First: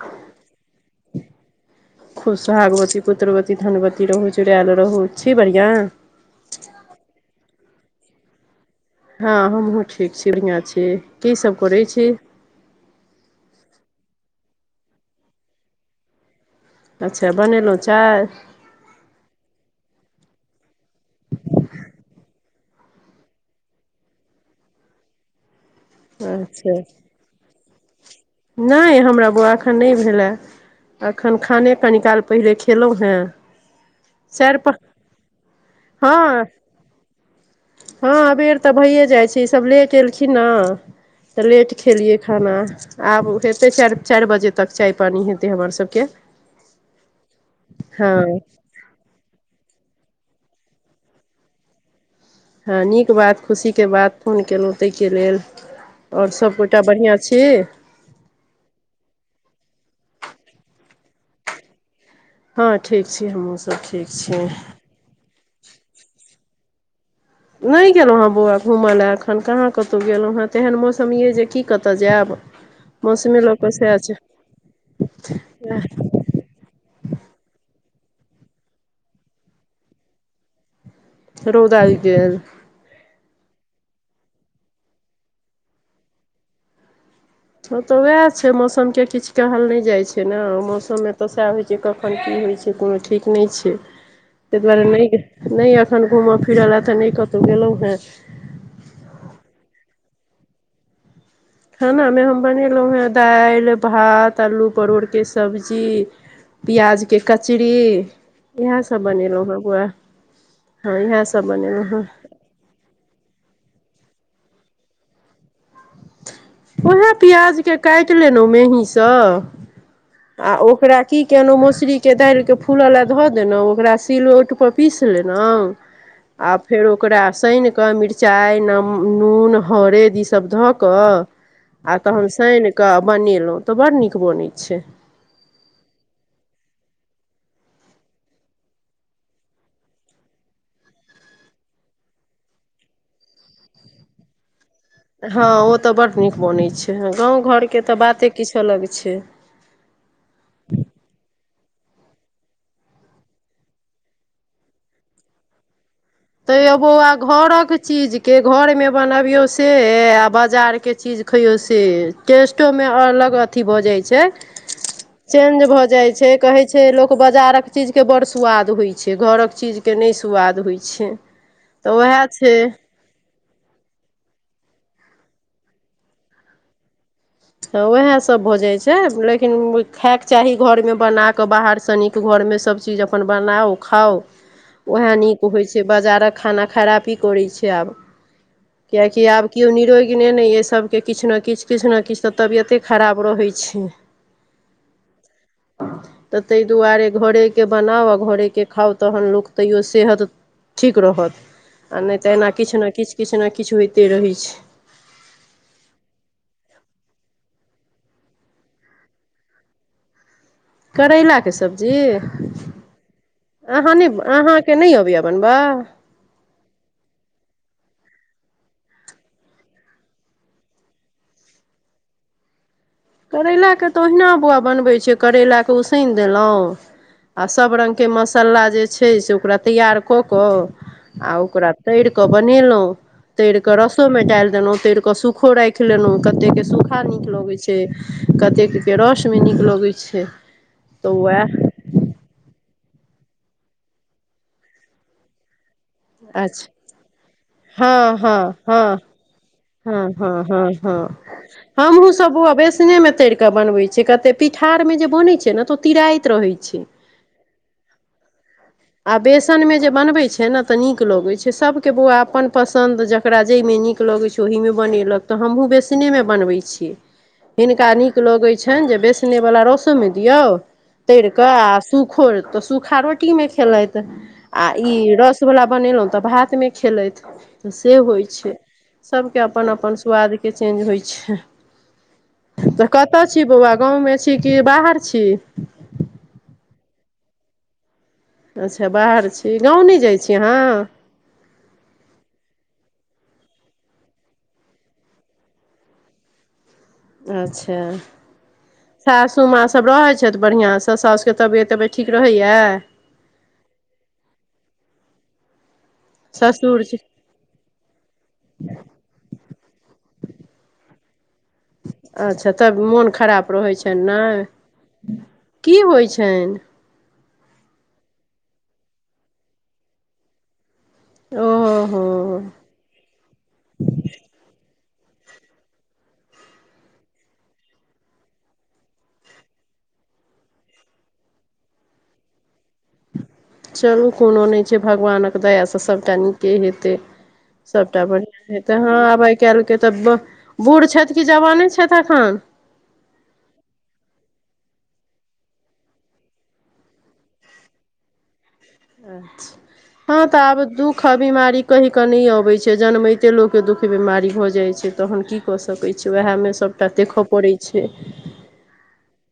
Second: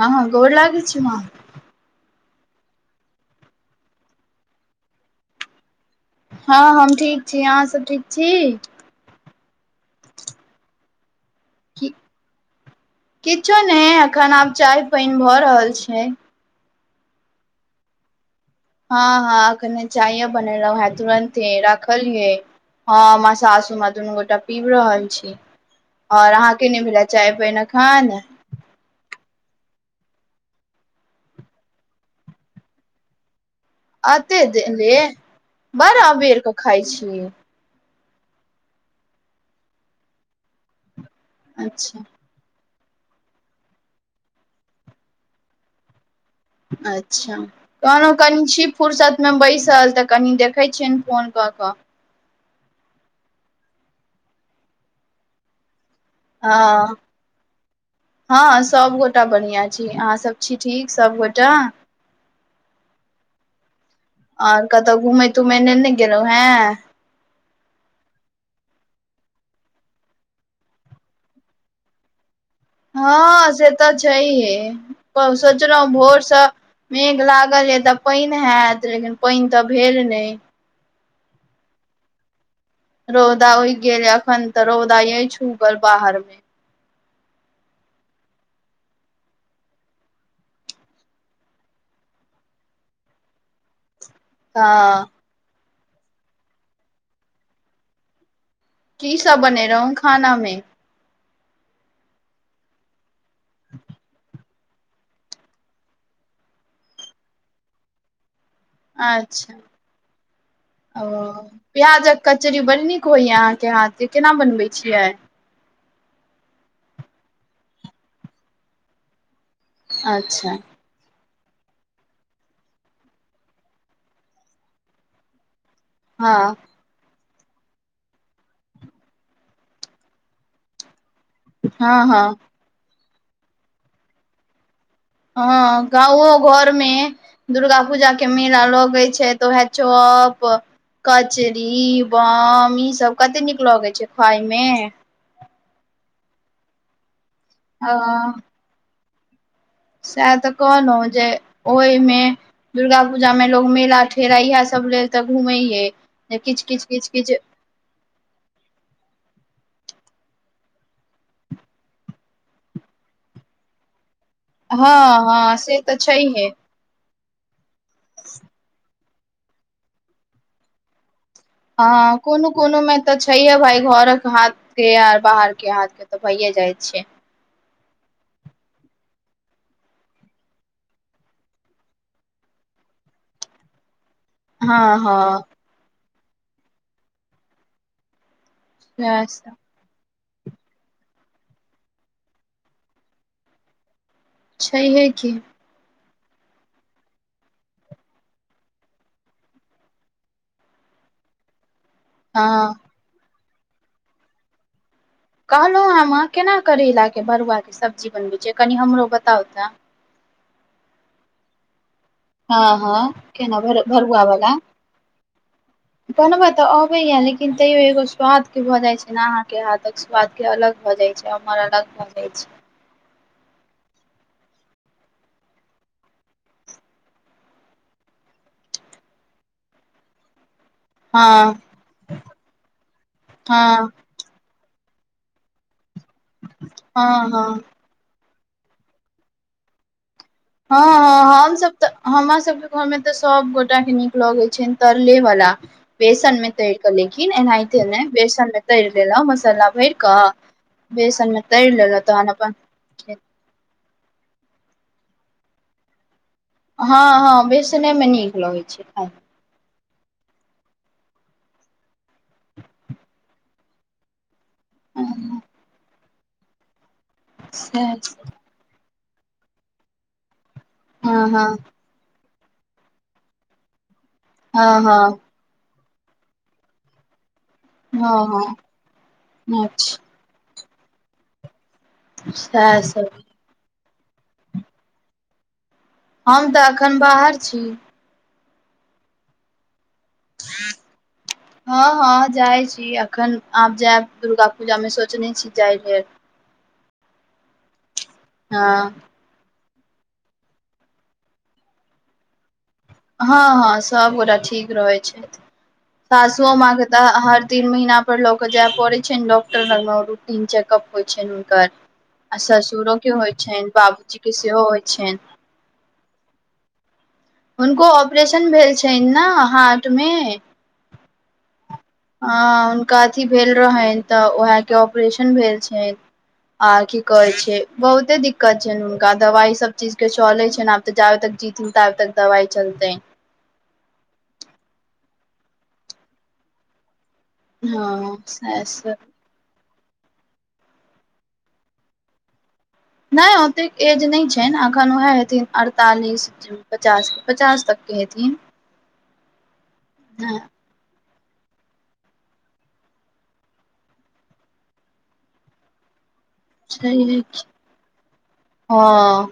हँ, गोर लागै छै माँ। खुश, सुहागवती, पुत्रवती, धनवती रहू, जुड़ायल रहू छी बढ़िआँ।? हँ, हम ठीक छी। अहाँ सभ ठीक छी? हँ, हमहूँ ठीक छी। बढ़िआँ छी, कीसभ करैत छी? किछु नहि, अखन आब चाय पान भऽ रहल छै। अच्छा, बनेलहुँ चाय? हँ हँ, अखने चाय बनेलो छै, तुरन्ते राखल छै। हँ, हम सासू माँ दुनू गोटे पीब रहल छी। आ अहाँके अच्छा नहि भेल चाय पान अखन? नहि, हमरा बौआ एखन नहि भेलए। एखन खाने कनी काल पहिने खेलहुँ हेँ। एते चारि पाँच देरसे बड़ा हँ अबेरके खाइ छी। हँ, अबेर तऽ भऽ जाइ छै, ईसभ लेट एलखिन ने तऽ लेट अच्छा खेलियै। खाना आब हेतै, चारि चारि बजे तक चाय पानि हेतै हमरसभके अच्छा, कहलऊ कनि छिप। फुर्सतमे बैसल, तऽ कनि देखै छिअन फोन कऽ हँ, नीक बात, खुशीके बात। फोन कयेलहुँ ताहि लेल। आ सभगोटा हँ बढ़िआँ छी। हँ, सबगोटा बढ़िआँ छी, अहाँ सब ठीक छी, सभगोटा। हँ, ठीक छी, हमहूसभ ठीक छी। तऽ घुमैतुमै ने गेलहुँ हैं। नय गेलहुँ हेँ बौआ, घूमय लेल एखन कहाँ कतहु गेलहुँ हेँ, तेहन मौसम अछि जे की कत जायब। मौसमे हँ, लऽ कऽ से तऽ सएह छै छैहे, सोचलहुँ भोरसँ। मेघ लागल अछि तऽ पानि हेतै, लेकिन पानि तऽ भेल नहि। रौदा ऊइग गेल? रौदा ऊगी गेलै अखन तऽ रौदा ई छै बाहरमे। हँ, तऽ उएह छै, मौसमके किछु कहल नहि जाइ छै ने, मौसममे तऽ सएह होइ छै। जे कखन की होइ छै, कोनो ठीक नहि छै। ताहि हँ दुआरे एखन घूमय फिरय लेल कतहु नहि गेलहुँ हेँ। की सभ बनेलहुँ खाना मे? खाना मे हम बनौलहुँ हेँ दालि भात। तऽ आलू परोरके सब्जी, पियाजके कचरी। इएह सब बनेलहुँ अच्छा हँ बौआ, हँ ओ इएह सब बनेलहुँ हँ। प्याजक कचरी बड़ नीक होइया, अहाँके हाथके केना बनबैत छियै? उएह पियाजके काटि लेलहुँ महीसँ आ अच्छा ओकरा। की केलहुँ मौसरीके दायिल के फूलऽ लए धऽ देलहुँ ओकरा सिलौ टपर पीस लेलौं हँ आब फेर ओकरा सानिकऽ मिरचाइ नम नून हरद ईसब धऽ कऽ हँ आ हँ तहन साईन कऽ बनेलहुँ तऽ बड़ नीक बनै छै हँ गाँवो घरमे दुर्गा पूजा के मेला लगै छै तऽ उएह चौप कचरी बम ई सब कते नीक लगे छै खाय मे हँ ओ तऽ बड्ड नीक बनैत छै गाँ घरके अ तऽ बाते किछु अलग छै सएह तऽ कहलहुँ जे ओहिमे दुर्गा पूजा मे लोग मेला ठेला इएह सब लेल तऽ घूमैये जे किछ तैयो किछ बौआ किछ किछ घरक चीज के घरमे बनबियौ से आओ बजारके चीज खइयौ से टेस्टो मे अलग अथी भऽ जाय छै हँ हँ चेंज से भऽ तऽ जाय छै छैहे कहै छै लोग बजार के चीज के बड़ सुवाद होय छै घरक चीज के ने स्वाद होय छै छै तऽ हँ उएह कोनो कोनोमे तऽ छैहे भाय घर के हाथ के आर बाहर के हाथ के तऽ भैे जाय छै तऽ उएहसभ भऽ जाइ छै लेकिन खायके चाही घरमे बना कऽ बाहरसँ नि घरमे सभचीज अपन बनाउ खाउ हँ उएह हँ नीक होइ छै बाजारक खाना खराबी करै छै आब सैह कियकि आब सब केओ निरोइग नय य सभके किछ न किछ किछ न किछ तऽ तबियते खराब रहै छै छैहे की हँ तऽ ताहि दुआरे घरेके बनाउ आ घरेके खाउ तखन लोक तैओ सेहत ठीक रहत आ नहि तऽ एना हँ किछु ने किछु किछु ने किछु होइते रहैत छै कहलहुँ हें माँ केना करैलाके बरुआके सब्जी बनबैत छै कनि हमरो बताउ तऽ करैलाके सब्जी हँ हँ केना भर अहाँ नहि अहाँके नहि अबय बनबा बनबय तऽ अबैया लेकिन तैयो एगो स्वादके भऽ जाइत छै ने अहाँके हाथक बाद के अलग भऽ जाइ छै अमर अलग भऽ जाइ छै करैलाके तऽ ओहिना बौआ बनबै छै करैलाके उसनि देलहुँ आ सभ रंगके मसाला जे छै से ओकरा तैयार कऽ कऽ आ हँ ओकरा तर कऽ बनेलहुँ तर कऽ हँ रसोमे डालि देलहुँ तर कऽ सूख सूखो राखि लेलहुं कते के सूखा हँ नीक हँ लगै छै कतेकके रसमे नीक लगैत छै हँ तऽ हँ हम उएह सब तऽ हमर सभके घरमे तऽ सभगोटाके नीक लगैत छनि तरलेवला बेसनमे अच्छा तैर कऽ लेकिन एनाते ने हँ हँ बेसन मे हँ तैर लेल मसाला भैरि हँ हँ हँ हँ हमहूँ तहन सब बौआ बेसने अपन मे तैर के बनवे छियै कते पिठार मे जे बनय छै ने तो तिराइत रहे छै हँ हँ बेसने मे नीक लगै छै आ बेसनमे जे बनबै छै ने तऽ नीक लगैत छै सभके बौआ अपन पसन्द जकरा जाहिमे नीक लगैत छै ओहीमे बनेलक तऽ मे हमहूँ बेसनेमे बनबैत छियै हिनका सएह नीक सब। लगैत छनि जे बेसनेवला रसोमे दियौ तर हँ हँ कऽ आ सूखो तऽ सूखा रोटीमे खेलत आओर हँ ई हँ रस वला बनेलहुँं तब भात ने खेलैत तऽ से होइ हँ छै सभके हँ अपन अच्छा अपन स्वादके चेंज होइ छै सएह तऽ सभ कतय छी बौआ गाँवमे छी कि बाहर छी हम तऽ अखन बाहर छी अच्छा, बाहर छी, गाँव नहि जाइ छी अहाँ? हँ हँ, जाइ छी। अखन आब जायब, दुर्गापूजामे सोचने छी जाय लेल। अच्छा हँ सासु माँ सब रहै छथि बढ़िआँसँ, सासुके तबियत ठीक रहै छियै? हँ हँ, सभगोटा ठीक रहैत छथि, सासू ससुर माँके छै तऽ हर तीन महीना पर लऽ कऽ जाय पड़ै छै ने डॉक्टर लगमे, रूटीन चेकअप लेल। होइ छनि हुनकर आ अच्छा तब मोन ससुरोके होइ खराब छनि, रहै बाबूजीके ने सेहो होइ छनि। की होइत छनि? हुनको हार्टमे ऑपरेशन भेल छनि ने? ओ हो ओ। हँ, हुनका अथी भेल रहनि तऽ उएहके ऑपरेशन भेल छनि। आर की कहै छै, बहुते दिक्कत छनि हुनका, दवाई सब चीजके चलै छनि आब। तऽ जाबत तक जीथिन, ताबत तक दवाई चलतै। चलू, कोनो नहि छै, भगवानक दया सँ सभटा नीके हेतै। हँ सभटा बढ़िआँ सएह तऽ सब हँ। काल्हिके तऽ बूढ़ छथि कि जवान छथि एखन? नहि, ओतेक एज नहि छनि अखन, उएह हेतिन अड़तालीस। पचास पचास तकके हथिन। अच्छा, हँ तऽ आ दु देखू, बीमारी कहि कऽ नहि अबै छै, जन्मैते लोकके दुख बीमारी भऽ जाइत छै, तऽ की? करऽ सकैत छी, उएहामे सभटा देखय पड़ैत छै। हँ, आ।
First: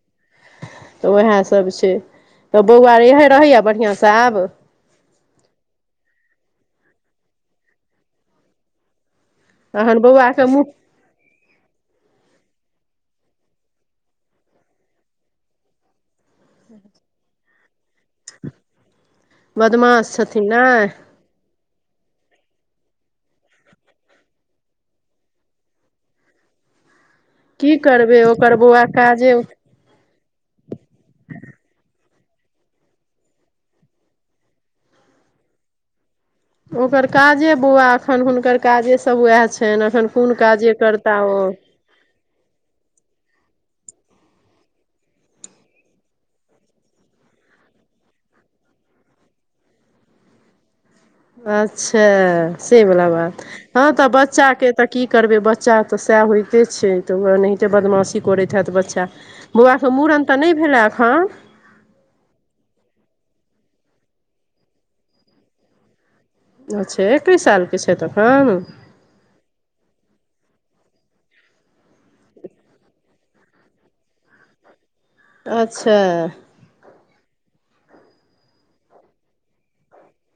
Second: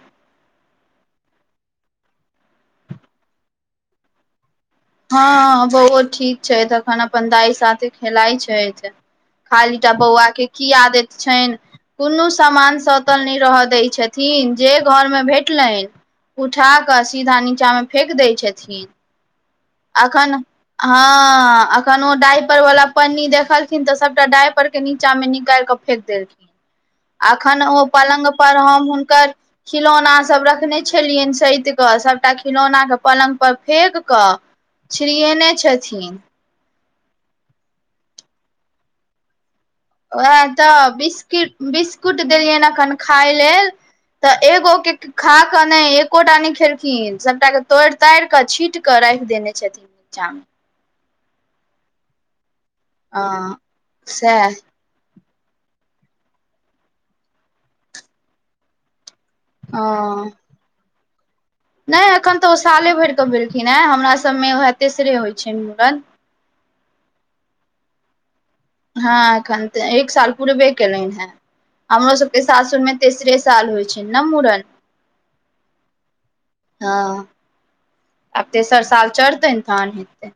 तऽ उएह सभ छै तऽ बौआ, रहै बढ़िआँ सँ आब। हँ, बौआ ठीक छै, तखन अपन दाइके साथे खेलैत छै। खाली टा तहन बौआके की मुँह आदत छनि? कोनो सामान स्थिर नहि रहय दैत छथिन, जे घरमे भेटलनि। उठा कऽ सीधा नीचामे फेकि दै छथिन। बदमाश एखन, छथिन ने हाँ। कोनो डाइपरवाला पन्नी देखलखिन तऽ सभटा डाइपर नीचामे निकालि कऽ फेकि देलखिन। एखन की ओ करबै पलंग ओकर पर, बौआ हम काजे हुनकर खिलौना सभ रखने छलियनि से, सभटा खिलौनाके पलंग पर फेकि कऽ। छिरीएनै छथिन। ओकर काजे बौआ अखन हुनकर काजे सभ उएह छनि। एखन कोन उएह काजे तऽ करता ओ बिस्कुट देलियनि एखन खाय लेल। तऽ एगो के खा कऽ ने, एकोटा नहि खेलखिन, सभटाके तोड़ि तोड़ि कऽ छीटि कऽ राख देने छथिन नीचा मे। अच्छा, से बाल बात हँ तऽ सएह बच्चाके। तऽ की करबै, बच्चा तऽ सएह होइते छै, एनाहिते बदमाशी करैत हैत बच्चा। बौआके मूड़न हँ तऽ नहि भेल एखन? नहि, एखन तऽ ओ साले भरिकऽ भेलखिन हे, हमर सभमे उएह तेसरे होइत छै मूड़न। अच्छा, एतय सालके छथि अखन? हँ, एखन तऽ एक साल पूरे केलनि हे। हमरो सभके सासुरमे तेसरे साल होइ छै ने मूड़न। अच्छा। हँ, आब तेसर साल चढ़तै, तखन हेतैन मूड़न।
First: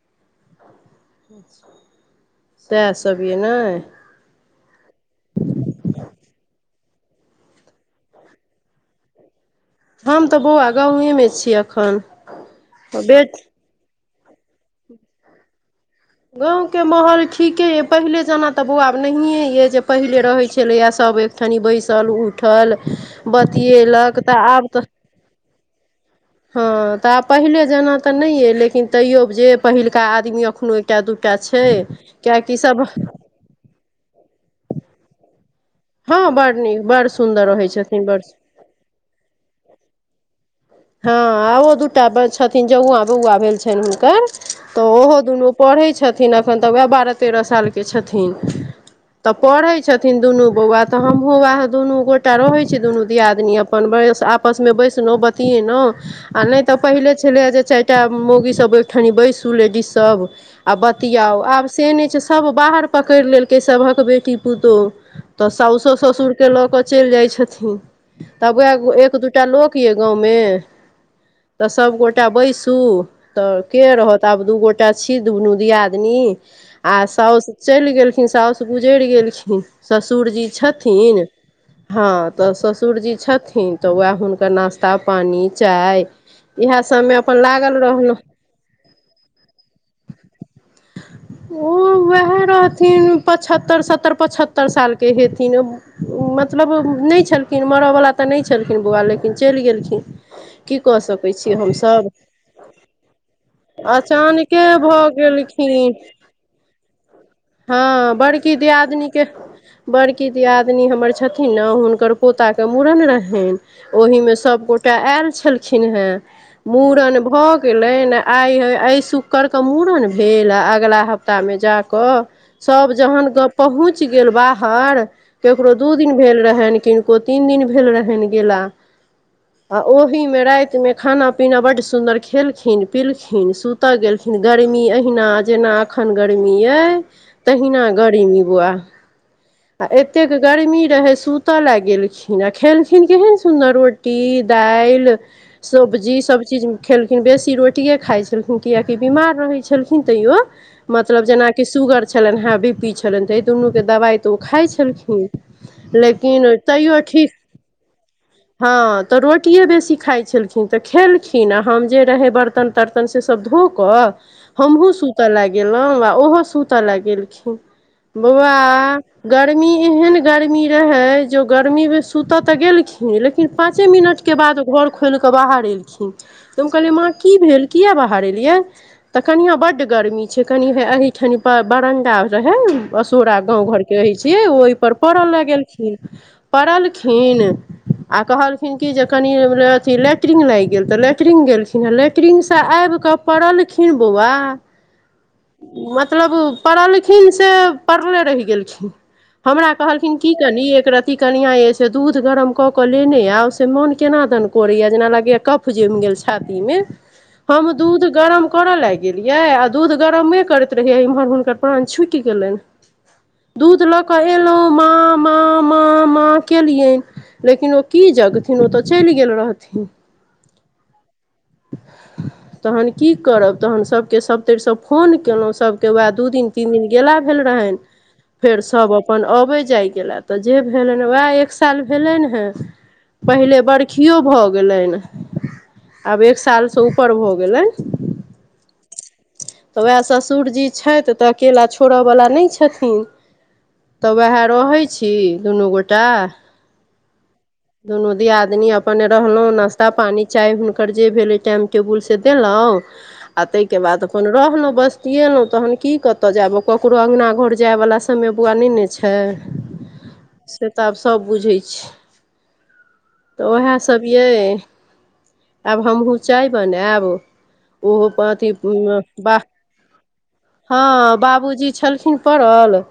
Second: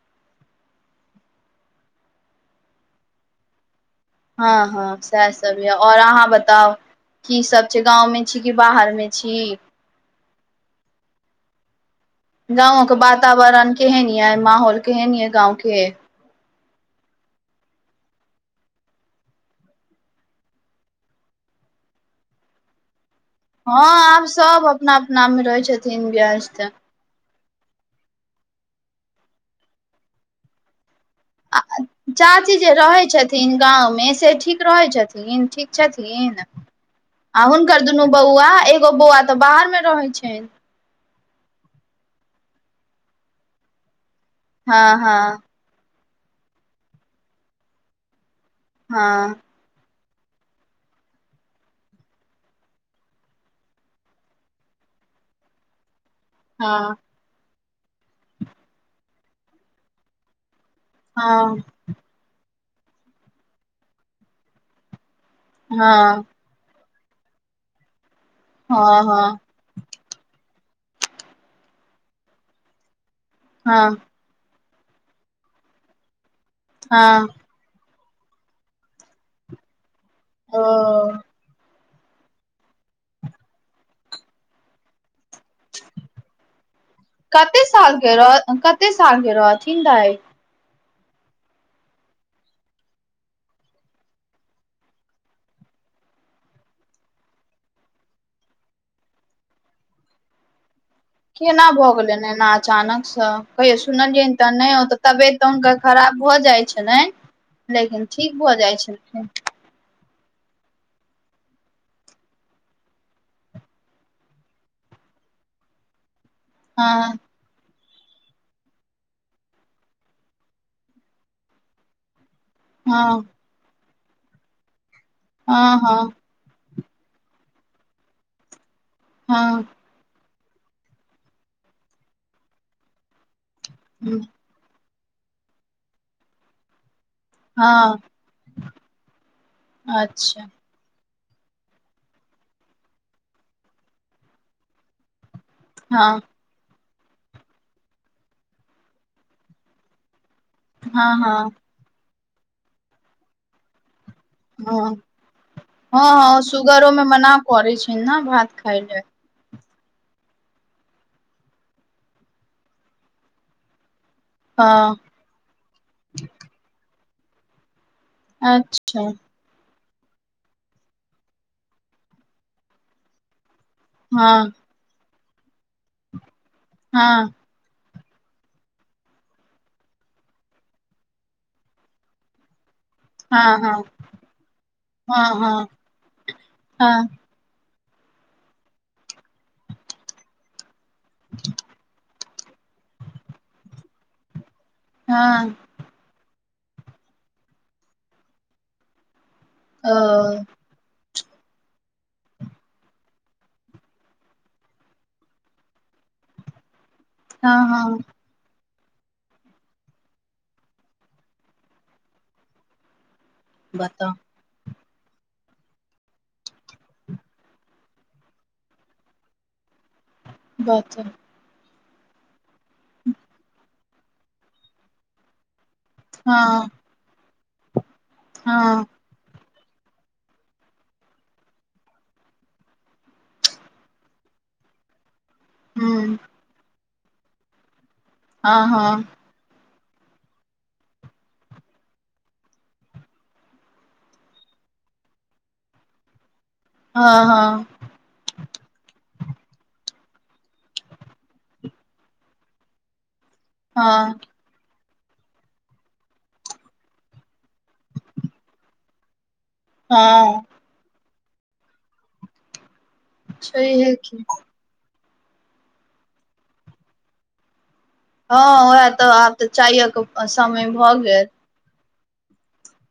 अच्छा, सएह सभ ये ने हँ हँ, सएह सभ यऽ। आ अहाँ बताउ? की सब छै? गाँवमे छी की बाहरमे छी? हम तऽ बौआ, गाँवमे छी एखन। गाँंव के बेट वातावरण केहन यै माहौल केहन है गाँव के गाँव के माहौल ठीके यए पहिले जेना तऽ बौआ आब नहिए यए जे पहिले रहैत छलैए सभ एक कनि बैसल उठल बतीएलक तऽ आब तऽ नाम मे रहै छथिन ब्यास हाँ तऽ आब पहिले जाना तऽ नहि अइ लेकिन तैयो जे पहिलका आदमी जे एखनो कए दूटा छै किएकि सब तीन गाँव मे से ठीक रहै छथिन ठिक हँ छथिन बड़ नीक बड़ आ सुन्दर रहै हुनकर छथिन दुनू बड़ बौआ एगो बौआ तऽ बाहर मे रहै छैन हँ आ ओ दूटा छथिन जौआ बौआ भेल छनि हुनकर तऽ हँ ओहो हँ दुनू पढ़ै छथिन अखन तऽ वएह बारह तेरह साल के छथिन तऽ हँ पढ़ै छथिन दुनू बौआ तऽ हमहुँ वएह दुनू गोटा रहैत छी दुनू दियादनी अपन बस आ आपस मे बैसलहु बतियेलहुँ आ नहि तऽ हँ पहिले छलै जे चारि टा मौगीसभ ओहिठनि बैसू लेडीजसभ आ बतियाउ हँ आब से नहि छै सभ बाहर पकड़ि लेलकै सभक बेटी पुतोहु तऽ साउसो हँ ससुर के लऽ के चलि जाय छथिन तब हँ वएह एक हँ दूटा लोक यए गाँवमे तऽ सबगोटा बैसू तऽ के हँ रहत तब दू गोटा छी दुनू दियादिनी आ हँ साउस चलि गेलखिन साउस गुजरि गेलखिन ससुर जी ओ छथिन हँ तऽ ससुर जी छथिन तऽ वएह हुनकर नास त्ता पानी चाय इएह सबमे कते साल के रह कते साल के रहथिन दाइ [inaudible] ओ उएह रहथिन पचहत्तरि सत्तरि पचहत्तरि सालके हेथिन मतलब नहि छलखिन मरयवला तऽ नहि छलखिन बौआ लेकिन चलि गेलखिन की कऽ सक केना भऽ गेलै एना अचानक से कहियो सुनलियैनि तऽ अचानके नहिते भऽ तबियत तऽ हुनका गेलखिन खराब भऽ जाइत छलनि लेकिन हँ ठीक बड़की भऽ जाइ दियादनीके छलखिन बड़की दिआदनी हमर छथिन ने हुनकर पोताके मूड़न रहनि ओहि मे सबगोटाे आएल छलखिन हेँ हँ मूड़न भऽ गेलनि आइ ह एहिइ शुक्रके मूड़न भेल आ अगिला हफ्तामे जा कऽ सब हँ जहन ग पहुँच गेल बाहर केकरो हँ दू हँ दिन भेल रहेन कि दो तीन दिन भेल रहनि गेला हँ ओहि मे राति मे खाना पीना बड्ड सुदर खेलखिन पिलखिन सुतऽ गेलखिन गरमी एहिवहिना जेना एखन गरमी अहि तहिना हँ गरमी बुआ आ एतेक अच्छा गर्मी रहै सुत तय लए गेलखिन आ खेलखिन केहन सुन्दर रोटी दालि सबजी हँ सब चीज खेलखिन बेसी रोटिए खाइत छलखिन किएकि बिमार रहै छलखिन तैयो हँ मतलब हँ जेनाकि शूगर छलनि हेँ बी पी छलनि तऽ ई दुनूके दबाइ तऽ ओ खाइ हँ छलखिन हँ हँ लेकिन सुगरो तैयो मे मना ठीक करै छनि न भात खाय लए हँ तऽ रोटिए बेसी खाइ छै खिन तऽ खेलखिन आ हम जे रहै बर्तन तर्तन से सब धो कऽ हमहुँ हँ सुतऽ लए गेलहुँ आ ओहो सुतऽ ल गेलखिन बौआ अच्छा गर्मी एहेन गर्मी रहे जो गर्मी मे सुत तऽ गेलखिन लेकिन पाँचे मिनटके हँ बाद घर खोलिकऽ बाहर एलखिन तऽ हम कहलियै माँ हँ की भेल किये बाहर एलियै तऽ कनियाँ बड्ड गरमी छै कनि एहिठाम बरण्डा रहै असूरा हँ गाँव हँ घरके रहै छियै ओहिपर पड़ऽ हँ हँ लगखिन हँ पड़लखिन आ कहलखिन की जे कनि अथी लेटरिंग लागि गेल तऽ लेटरिंग गेलखिन लेटरिंगसँ आबि कऽ पड़लखिन बौआ हँ मतलब पड़लखिन से पड़ले रेह गेलखिन हमरा ओ कहलखिन की कनी एक रती कनिया ए से दूध गरम को केऽ लेने याब से मोन केना दन करैया जेना लागैया कफ जैम गेल छाती मे हँ हम हँ दूध गरम करऽ लाग गेलियै आ दूध गरमे करैत रहियै इम्हर हुनकर प्राण छुत गेले दूध लऽ बताउ कऽ एलहु माँ माँ माँ माँ केलिये लेकिन ओ की जगथिन ओ तऽ चैल गेल रहथिन बात तहन की करब तहन सभके सभतरिसँ फोन केलहुँ सभ वह दू दिन हँ तीन दिन गाला भेल रहैन फेर हँ सब अपन अबय जाय गेलए तऽ जे भेलन उएह एक साल भेलैहेन है पहिले बरखियो भऽ गेलैन हूँ आब एक सालसँ ऊपर भऽ गेले हँ हँ उएह ससुरजी छथि तऽ अकेला छोड़यवला नहि छथिन तऽ उएह रहैत छी दुनू गोटा हँ हँ दुनू दीयादनी अपन रहलहुँ नाश्ता पानि चाय हुनकर जे भेलै टाइम टेबुल से देलहुँ तहिके बाद हँ रहलो बस्तियलो तहन की कते जाबो क केकरो अंगना घर जाय वला समय बुआ ने ने छै हँ से तऽ आब सब बुझै छै उएहा छैहे सब ये की आब हमहूँ चाय बनऐब ओहो अथी हँ उएह तऽ बा आब तऽ चायक समय भऽ हँ गेल बाबूजी छलखिन [unintelligible] पड़ल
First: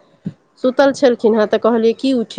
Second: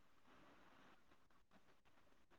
सुतल छलकिन ह त कहलखिन की खोबै